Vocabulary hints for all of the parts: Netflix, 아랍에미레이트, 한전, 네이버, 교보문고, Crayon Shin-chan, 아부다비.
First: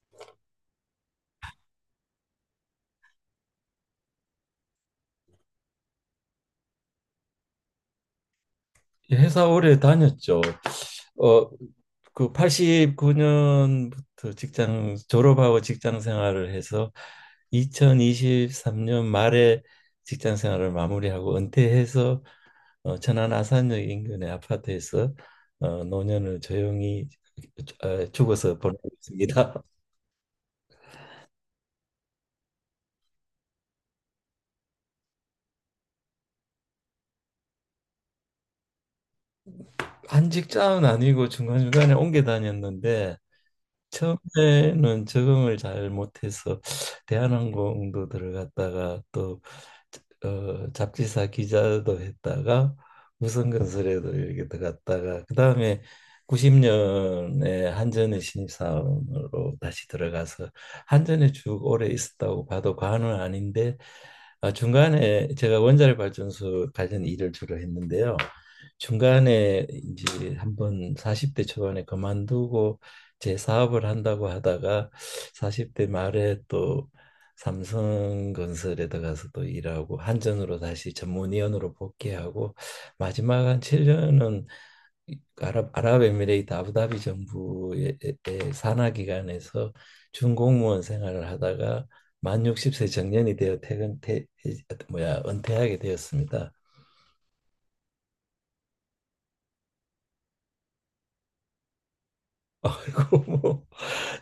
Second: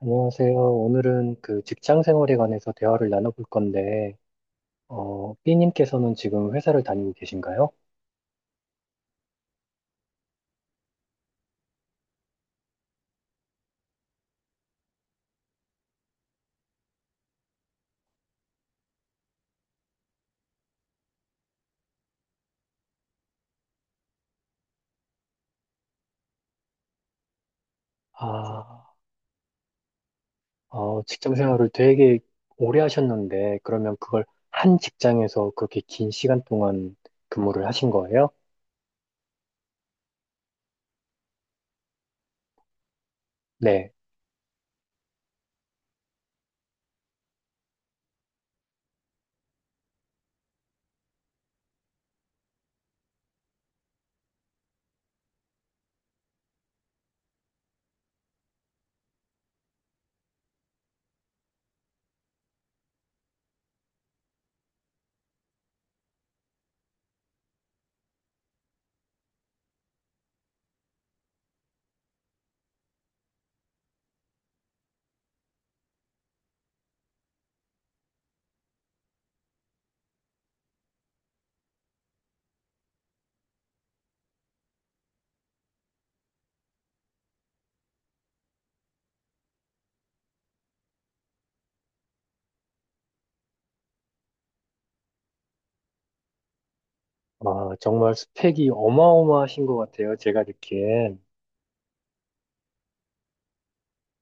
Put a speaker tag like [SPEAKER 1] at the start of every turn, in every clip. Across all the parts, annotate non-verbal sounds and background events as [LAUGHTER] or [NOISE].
[SPEAKER 1] 안녕하세요. 오늘은 그 직장 생활에 관해서 대화를 나눠볼 건데, B님께서는 지금 회사를 다니고 계신가요?
[SPEAKER 2] 회사 오래 다녔죠. 어, 그 89년부터 직장 졸업하고 직장 생활을 해서 2023년 말에 직장 생활을 마무리하고 은퇴해서 천안 아산역 인근의 아파트에서 노년을 조용히 죽어서 보내고
[SPEAKER 1] 아,
[SPEAKER 2] 있습니다. [LAUGHS]
[SPEAKER 1] 어, 직장 생활을 되게 오래 하셨는데, 그러면 그걸 한 직장에서 그렇게 긴 시간 동안 근무를 하신 거예요?
[SPEAKER 2] 한 직장은 아니고 중간중간에 옮겨 다녔는데
[SPEAKER 1] 네.
[SPEAKER 2] 처음에는 적응을 잘 못해서 대한항공도 들어갔다가 또 잡지사 기자도 했다가 우선건설에도 이렇게 들어갔다가 그 다음에 90년에 한전의 신입사원으로 다시 들어가서 한전에 쭉 오래 있었다고 봐도 과언은 아닌데 아, 중간에 제가 원자력 발전소 관련 일을 주로 했는데요. 중간에 이제 한번 40대 초반에 그만두고 제 사업을 한다고 하다가 40대 말에 또 삼성건설에 들어가서도 일하고 한전으로 다시 전문위원으로 복귀하고 마지막 한 7년은 아랍에미레이트 아부다비 정부의 산하 기관에서 준공무원 생활을 하다가 만 60세 정년이 되어 퇴근 퇴 뭐야 은퇴하게 되었습니다.
[SPEAKER 1] 아, 정말 스펙이 어마어마하신 것 같아요. 제가 느끼엔.
[SPEAKER 2] [LAUGHS] 그리고 뭐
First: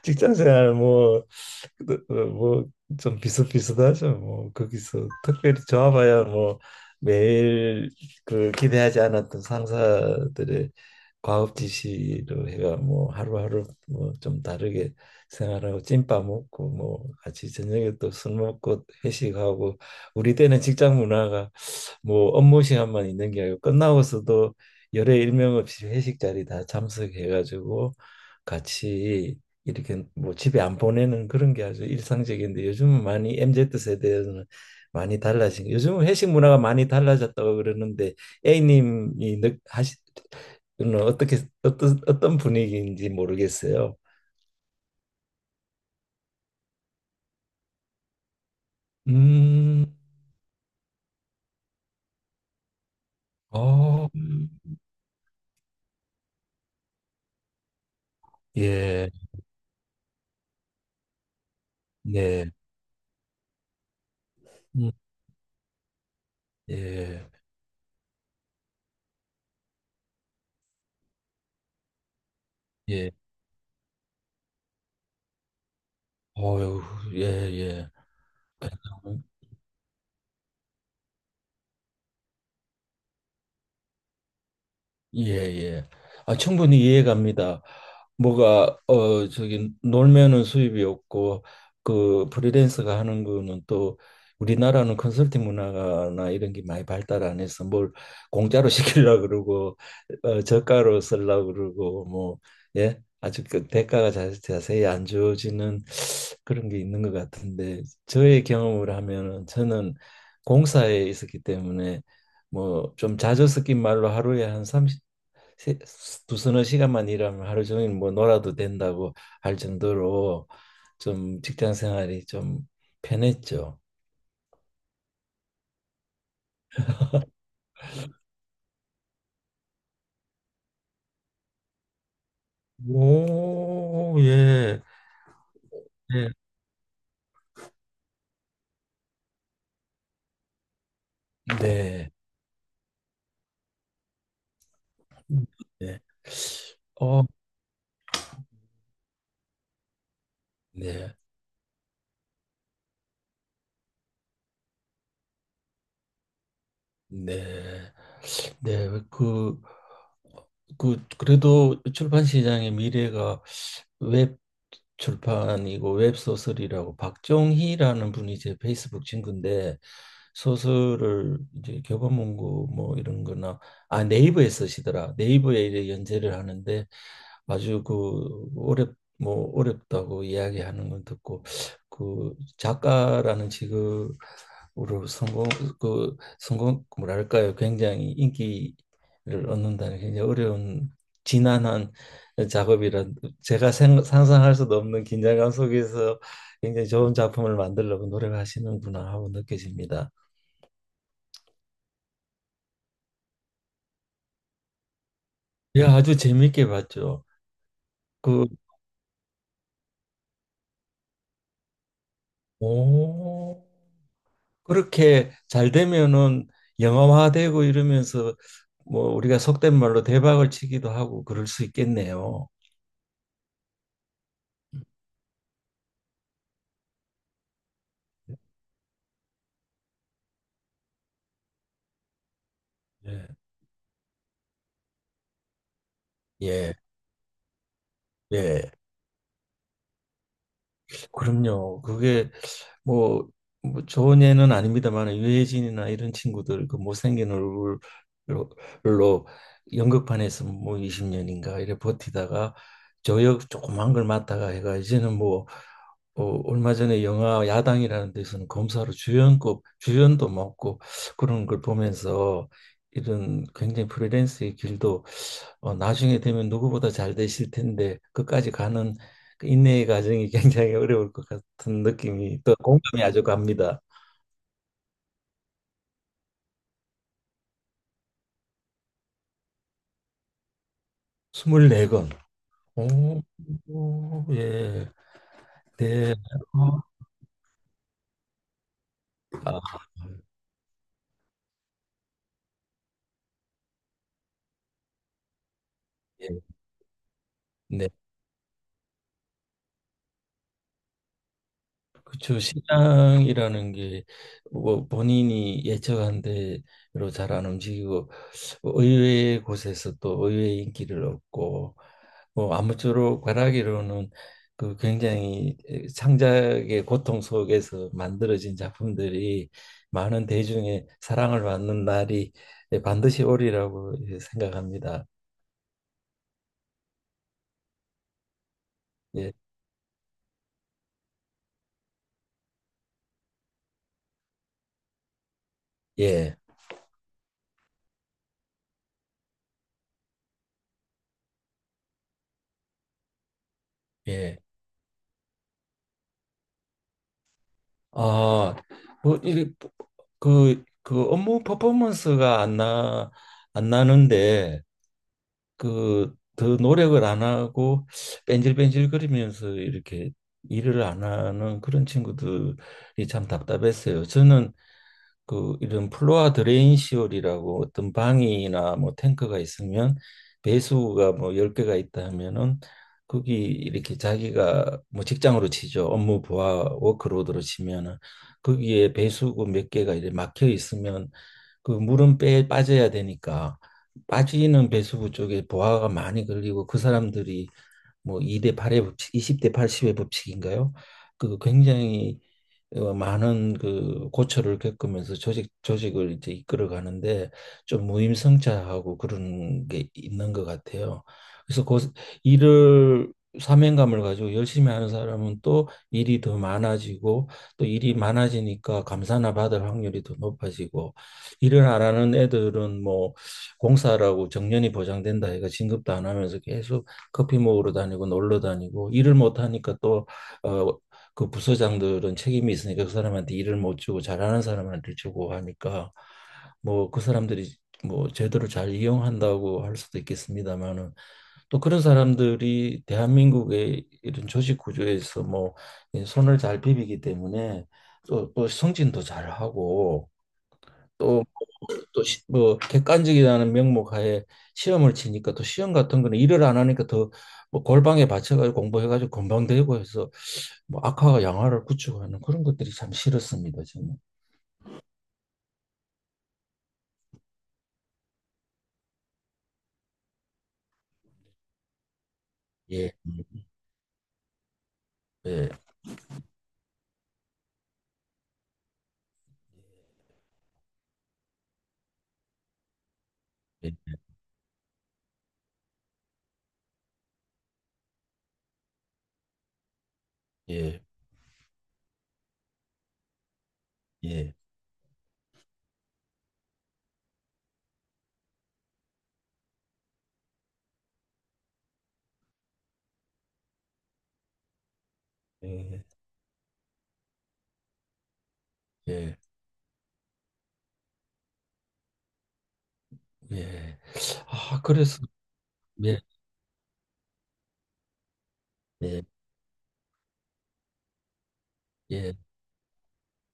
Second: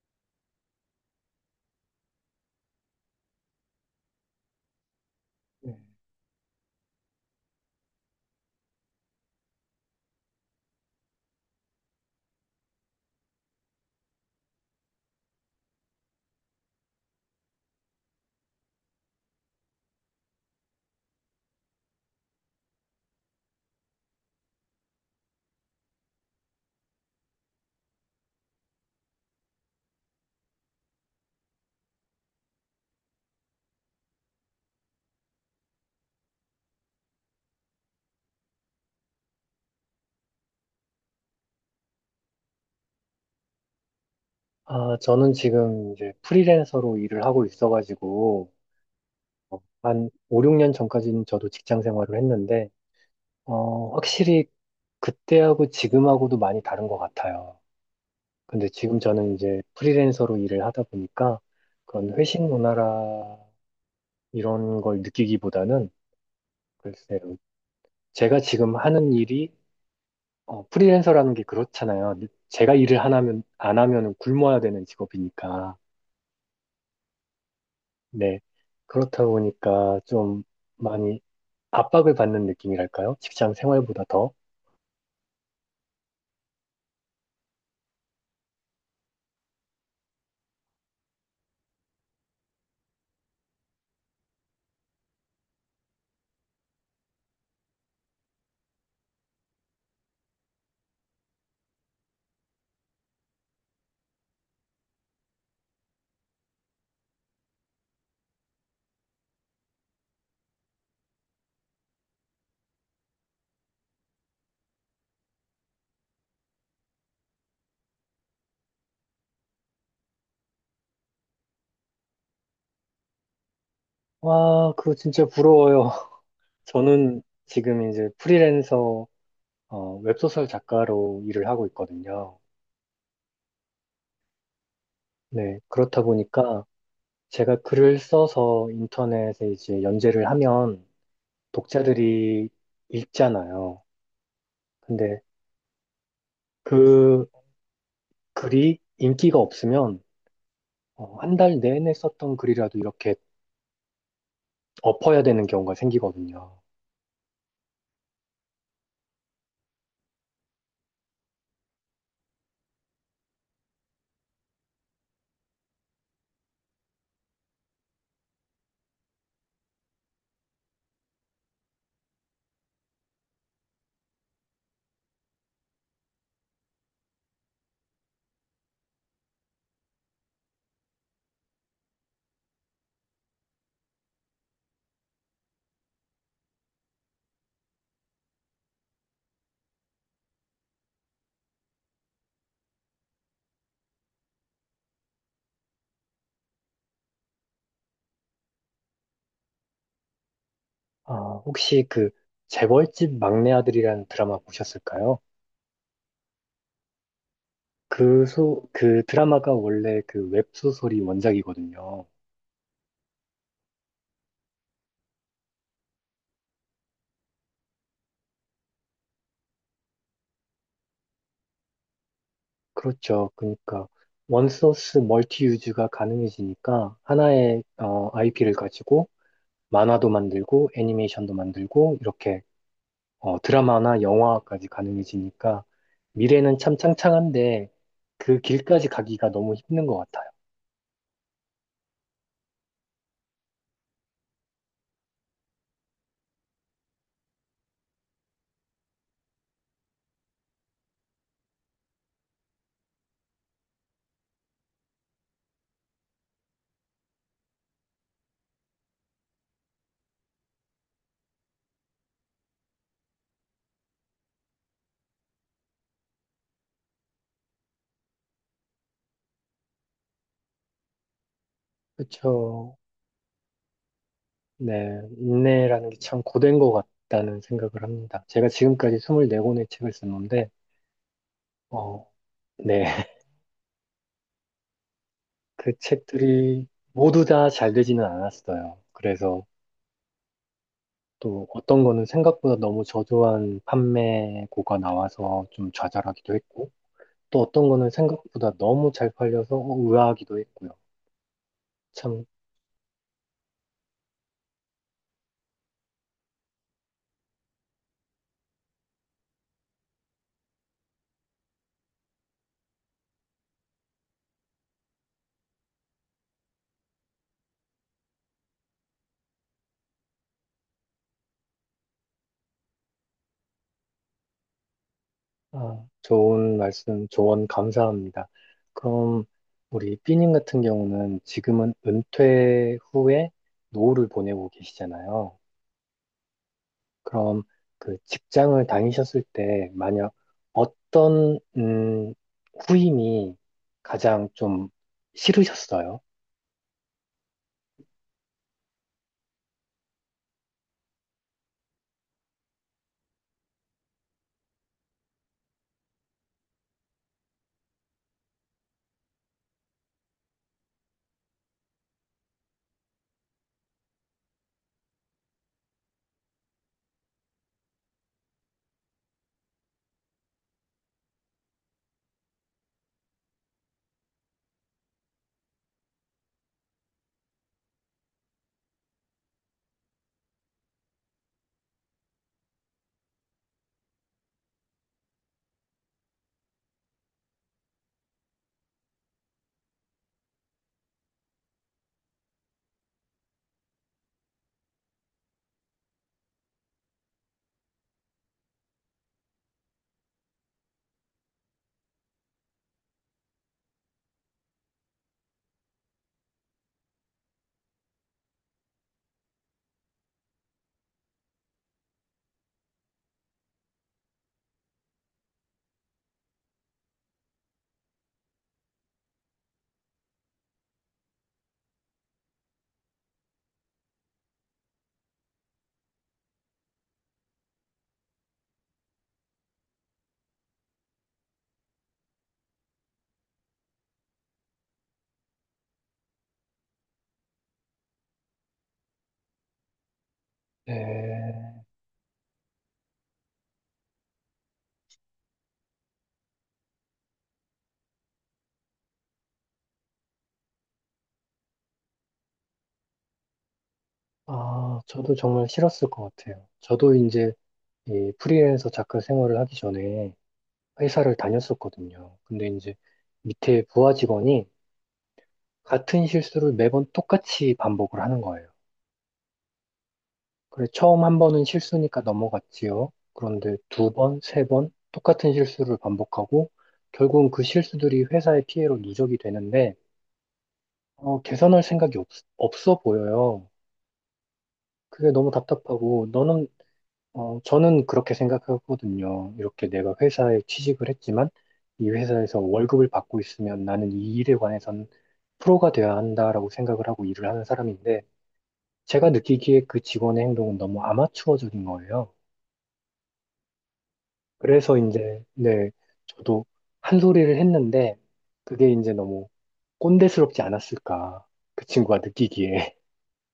[SPEAKER 2] 직장 생활 뭐뭐 좀 비슷비슷하죠. 뭐 거기서 특별히
[SPEAKER 1] 네.
[SPEAKER 2] 좋아봐야 뭐 매일 그 기대하지 않았던 상사들의 과업 지시로 해가 뭐 하루하루 뭐 좀 다르게 생활하고 찐밥 먹고 뭐 같이 저녁에 또 술 먹고 회식하고 우리 때는 직장 문화가 뭐 업무 시간만 있는 게 아니고 끝나고서도 열에 일명 없이 회식 자리 다 참석해가지고 같이 이렇게 뭐 집에 안 보내는 그런 게 아주 일상적인데 요즘은 많이 MZ 세대는 많이 달라진 요즘은 회식 문화가 많이 달라졌다고 그러는데 A님이 하시 는 어떻게 어떤 분위기인지 모르겠어요.
[SPEAKER 1] 아, 저는 지금 이제 프리랜서로 일을 하고 있어가지고,
[SPEAKER 2] 음,
[SPEAKER 1] 한 5, 6년 전까지는 저도 직장 생활을 했는데, 어,
[SPEAKER 2] 어,
[SPEAKER 1] 확실히 그때하고 지금하고도 많이 다른 것 같아요. 근데 지금
[SPEAKER 2] 예,
[SPEAKER 1] 저는 이제 프리랜서로 일을 하다 보니까 그런 회식
[SPEAKER 2] 예,
[SPEAKER 1] 문화라 이런
[SPEAKER 2] 음,
[SPEAKER 1] 걸 느끼기보다는
[SPEAKER 2] 예,
[SPEAKER 1] 글쎄요. 제가 지금 하는 일이 프리랜서라는 게 그렇잖아요. 제가 일을
[SPEAKER 2] 예,
[SPEAKER 1] 안 하면 굶어야 되는 직업이니까.
[SPEAKER 2] 어유, 예, 예.
[SPEAKER 1] 네. 그렇다 보니까 좀 많이 압박을 받는 느낌이랄까요? 직장 생활보다 더.
[SPEAKER 2] 예, 예. 아, 충분히 이해 갑니다. 뭐가 저기 놀면은 수입이 없고 그 프리랜서가 하는 거는 또 우리나라는 컨설팅 문화나 이런 게 많이 발달 안 해서 뭘 공짜로 [LAUGHS] 시키려고 그러고 저가로 쓰려고 그러고 뭐 예. 아주 그 대가가 자세히 안 주어지는 그런 게 있는 것 같은데 저의 경험을 하면은 저는 공사에 있었기 때문에 뭐 좀 자주 섞인 말로 하루에 한 세- 두 서너 시간만 일하면 하루 종일 뭐 놀아도 된다고 할 정도로 좀 직장 생활이 좀 편했죠.
[SPEAKER 1] 와, 그거 진짜 부러워요. [LAUGHS] 저는 지금 이제 프리랜서 웹소설 작가로 일을 하고 있거든요.
[SPEAKER 2] 오, 예,
[SPEAKER 1] 네, 그렇다
[SPEAKER 2] 예.
[SPEAKER 1] 보니까 제가 글을 써서 인터넷에 이제 연재를 하면
[SPEAKER 2] 네.
[SPEAKER 1] 독자들이 읽잖아요. 근데
[SPEAKER 2] 네. 어,
[SPEAKER 1] 그 글이 인기가 없으면
[SPEAKER 2] 네.
[SPEAKER 1] 한달 내내 썼던 글이라도 이렇게 엎어야 되는 경우가 생기거든요.
[SPEAKER 2] 네. 네. 그래도 출판 시장의 미래가 웹 출판이고 웹소설이라고 박종희라는 분이 제 페이스북 친구인데 소설을 이제 교보문고 뭐 이런 거나 네이버에 쓰시더라 네이버에 이제 연재를 하는데 아주 그 어렵다고 이야기하는 건 듣고 그 작가라는 직업으로 성공 그 뭐랄까요 굉장히 인기를 얻는다는 게 굉장히 어려운 지난한 작업이라 제가 상상할 수도 없는 긴장감 속에서 굉장히 좋은 작품을 만들려고 노력하시는구나 하고 느껴집니다.
[SPEAKER 1] 아, 혹시 그 재벌집 막내 아들이라는 드라마 보셨을까요?
[SPEAKER 2] 예, 아주 재밌게 봤죠. 그
[SPEAKER 1] 그 드라마가 원래 그 웹소설이 원작이거든요.
[SPEAKER 2] 오, 그렇게 잘 되면은 영화화되고 이러면서 뭐 우리가 속된 말로 대박을 치기도 하고 그럴 수 있겠네요.
[SPEAKER 1] 그렇죠. 그러니까 원소스 멀티 유즈가 가능해지니까 하나의 IP를 가지고 만화도 만들고 애니메이션도 만들고 이렇게
[SPEAKER 2] 예.
[SPEAKER 1] 어, 드라마나 영화까지 가능해지니까 미래는
[SPEAKER 2] 예,
[SPEAKER 1] 참 창창한데 그
[SPEAKER 2] 예.
[SPEAKER 1] 길까지 가기가 너무 힘든 것 같아요.
[SPEAKER 2] 그럼요. 그게 뭐, 뭐 좋은 예는 아닙니다만 유해진이나 이런 친구들 그 못생긴 얼굴로 연극판에서 뭐 20년인가 이래 버티다가 저역 조그만 걸 맡다가 해가 이제는 뭐 얼마 전에 영화 야당이라는 데서는 검사로 주연급 주연도 맡고 그런 걸 보면서 이런 굉장히 프리랜서의 길도 나중에 되면 누구보다 잘 되실 텐데 끝까지 가는 그 인내의 과정이 [LAUGHS] 굉장히 어려울 것 같은 느낌이 또
[SPEAKER 1] 그렇죠.
[SPEAKER 2] 공감이 아주 갑니다.
[SPEAKER 1] 네, 인내라는 게 참 고된 것 같다는 생각을 합니다. 제가 지금까지 24권의 책을 썼는데 어,
[SPEAKER 2] 24권.
[SPEAKER 1] 네, [LAUGHS]
[SPEAKER 2] 오, 오, 예.
[SPEAKER 1] 그
[SPEAKER 2] 네.
[SPEAKER 1] 책들이
[SPEAKER 2] 어,
[SPEAKER 1] 모두 다 잘 되지는 않았어요. 그래서
[SPEAKER 2] 아,
[SPEAKER 1] 또 어떤 거는 생각보다 너무 저조한 판매고가 나와서 좀 좌절하기도
[SPEAKER 2] 예.
[SPEAKER 1] 했고, 또 어떤
[SPEAKER 2] 네.
[SPEAKER 1] 거는 생각보다 너무 잘 팔려서 어, 의아하기도 했고요. 참,
[SPEAKER 2] 그렇죠. 시장이라는 게 뭐 본인이 예측한 대로 잘 안 움직이고 의외의 곳에서 또 의외의 인기를 얻고 뭐 아무쪼록 바라기로는 그 굉장히 창작의 고통 속에서 만들어진 작품들이 많은 대중의 사랑을 받는 날이 반드시 오리라고 예, 생각합니다.
[SPEAKER 1] 아, 좋은 말씀, 조언 감사합니다. 그럼
[SPEAKER 2] 예,
[SPEAKER 1] 우리 삐님 같은 경우는 지금은 은퇴 후에 노후를 보내고 계시잖아요.
[SPEAKER 2] 예,
[SPEAKER 1] 그럼 그 직장을 다니셨을 때 만약 어떤, 후임이 가장
[SPEAKER 2] 예.
[SPEAKER 1] 좀 싫으셨어요?
[SPEAKER 2] 아, 뭐, 이, 업무 퍼포먼스가 안 나는데, 그, 더 노력을 안 하고, 뺀질뺀질거리면서 이렇게 일을 안 하는 그런 친구들이 참 답답했어요. 저는 그 이런 플로아 드레인 시월이라고 어떤 방이나 뭐 탱크가 있으면 배수구가 뭐 열개가 있다 하면은 거기 이렇게 자기가 뭐 직장으로 치죠. 업무 부하 워크로드로 치면은 거기에 배수구 몇 개가 이렇게 막혀 있으면 그 물은 빼 빠져야 되니까 빠지는 배수구 쪽에 부하가 많이 걸리고 그 사람들이 뭐 2대 8의 법칙, 20대 80의 법칙인가요? 그 굉장히 많은 그 고초를 겪으면서 조직을 이제 이끌어 가는데 좀 무임승차하고 그런 게 있는 것 같아요. 그래서 그 일을 사명감을 가지고 열심히 하는 사람은 또 일이 더 많아지고 또 일이 많아지니까 감사나 받을 확률이 더 높아지고 일을 안 하는 애들은 뭐 공사라고 정년이 보장된다 해가 진급도 안 하면서 계속 커피 먹으러 다니고 놀러 다니고 일을 못 하니까 또 어, 그 부서장들은 책임이 있으니까 그 사람한테 일을 못 주고 잘하는 사람한테 주고 하니까 뭐 그 사람들이 뭐 제도를 잘 이용한다고 할 수도 있겠습니다만은 또 그런 사람들이 대한민국의 이런 조직 구조에서 뭐이 손을 잘 비비기 때문에 또 승진도 잘하고 또
[SPEAKER 1] 네.
[SPEAKER 2] 또뭐 객관적이라는 명목 하에 시험을 치니까 또 시험 같은 거는 일을 안 하니까 더 뭐 골방에 받쳐가지고 공부해가지고 건방 되고 해서 뭐 악화가 양화를 구축하는 그런 것들이 참 싫었습니다. 저는
[SPEAKER 1] 아, 저도 정말 싫었을 것 같아요. 저도 이제 이 프리랜서 작가 생활을 하기 전에 회사를 다녔었거든요. 근데 이제
[SPEAKER 2] 예 예
[SPEAKER 1] 밑에 부하 직원이
[SPEAKER 2] 예
[SPEAKER 1] 같은 실수를 매번 똑같이 반복을 하는 거예요. 그래, 처음 한 번은 실수니까 넘어갔지요. 그런데 두 번, 세 번 똑같은 실수를 반복하고 결국은 그 실수들이 회사의 피해로 누적이 되는데
[SPEAKER 2] 예
[SPEAKER 1] 어, 개선할 생각이 없, 없어 보여요.
[SPEAKER 2] 예
[SPEAKER 1] 그게 너무 답답하고 너는 저는 그렇게 생각하거든요. 이렇게 내가 회사에 취직을 했지만 이 회사에서 월급을 받고 있으면 나는 이 일에 관해선 프로가
[SPEAKER 2] 예
[SPEAKER 1] 되어야 한다라고 생각을 하고 일을 하는 사람인데 제가
[SPEAKER 2] 예
[SPEAKER 1] 느끼기에 그 직원의 행동은 너무 아마추어적인 거예요.
[SPEAKER 2] 예 아
[SPEAKER 1] 그래서
[SPEAKER 2] 그래서
[SPEAKER 1] 이제 네,
[SPEAKER 2] 예
[SPEAKER 1] 저도 한 소리를 했는데 그게 이제
[SPEAKER 2] 예,
[SPEAKER 1] 너무 꼰대스럽지 않았을까. 그 친구가
[SPEAKER 2] 예.
[SPEAKER 1] 느끼기에.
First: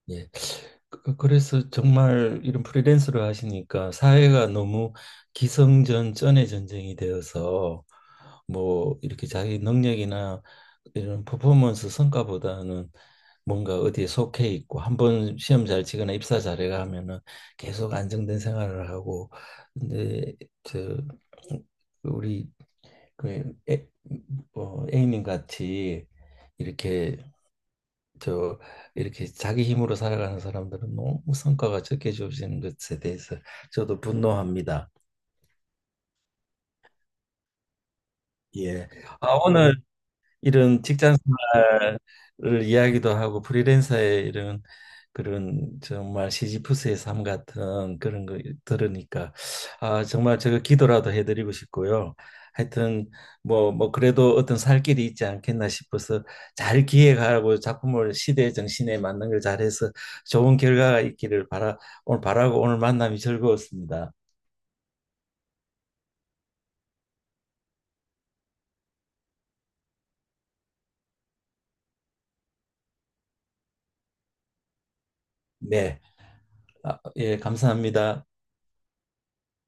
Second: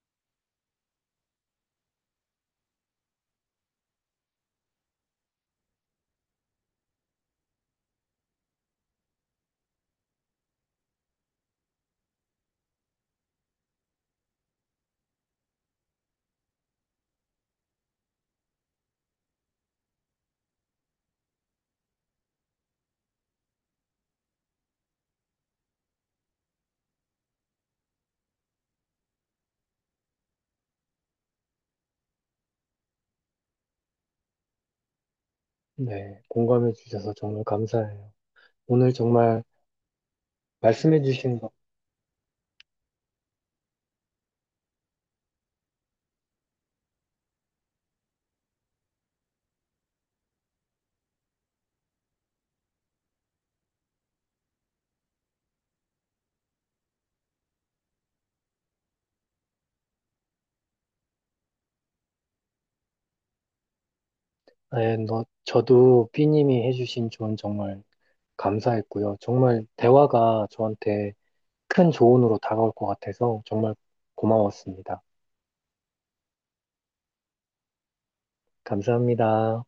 [SPEAKER 2] 예. 그래서 정말 이런 프리랜서를 하시니까 사회가 너무 기성전 전의 전쟁이 되어서 뭐 이렇게 자기 능력이나 이런 퍼포먼스 성과보다는 뭔가 어디에 속해 있고 한 번 시험 잘 치거나 입사 잘해가 하면은 계속 안정된 생활을 하고 근데 저 우리 그 A님 같이 이렇게 저 이렇게 자기 힘으로 살아가는 사람들은 너무 성과가 적게 주어지는 것에 대해서 저도 분노합니다.
[SPEAKER 1] [LAUGHS] 네, 공감해 주셔서 정말 감사해요.
[SPEAKER 2] 예.
[SPEAKER 1] 오늘
[SPEAKER 2] 아,
[SPEAKER 1] 정말
[SPEAKER 2] 오늘 이런
[SPEAKER 1] 말씀해
[SPEAKER 2] 직장
[SPEAKER 1] 주신
[SPEAKER 2] 생활을 이야기도 하고 프리랜서의 이런 그런 정말 시지프스의 삶 같은 그런 거 들으니까 아 정말 제가 기도라도 해드리고 싶고요. 하여튼 뭐 뭐 그래도 어떤 살 길이 있지 않겠나 싶어서 잘 기획하고 작품을 시대 정신에 맞는 걸 잘해서 좋은 결과가 있기를 바라 오늘 바라고 오늘 만남이 즐거웠습니다.
[SPEAKER 1] 네, 저도 B님이 해주신 조언 정말 감사했고요. 정말 대화가 저한테 큰 조언으로 다가올 것 같아서 정말 고마웠습니다.
[SPEAKER 2] 네, 아, 예, 감사합니다.
[SPEAKER 1] 감사합니다.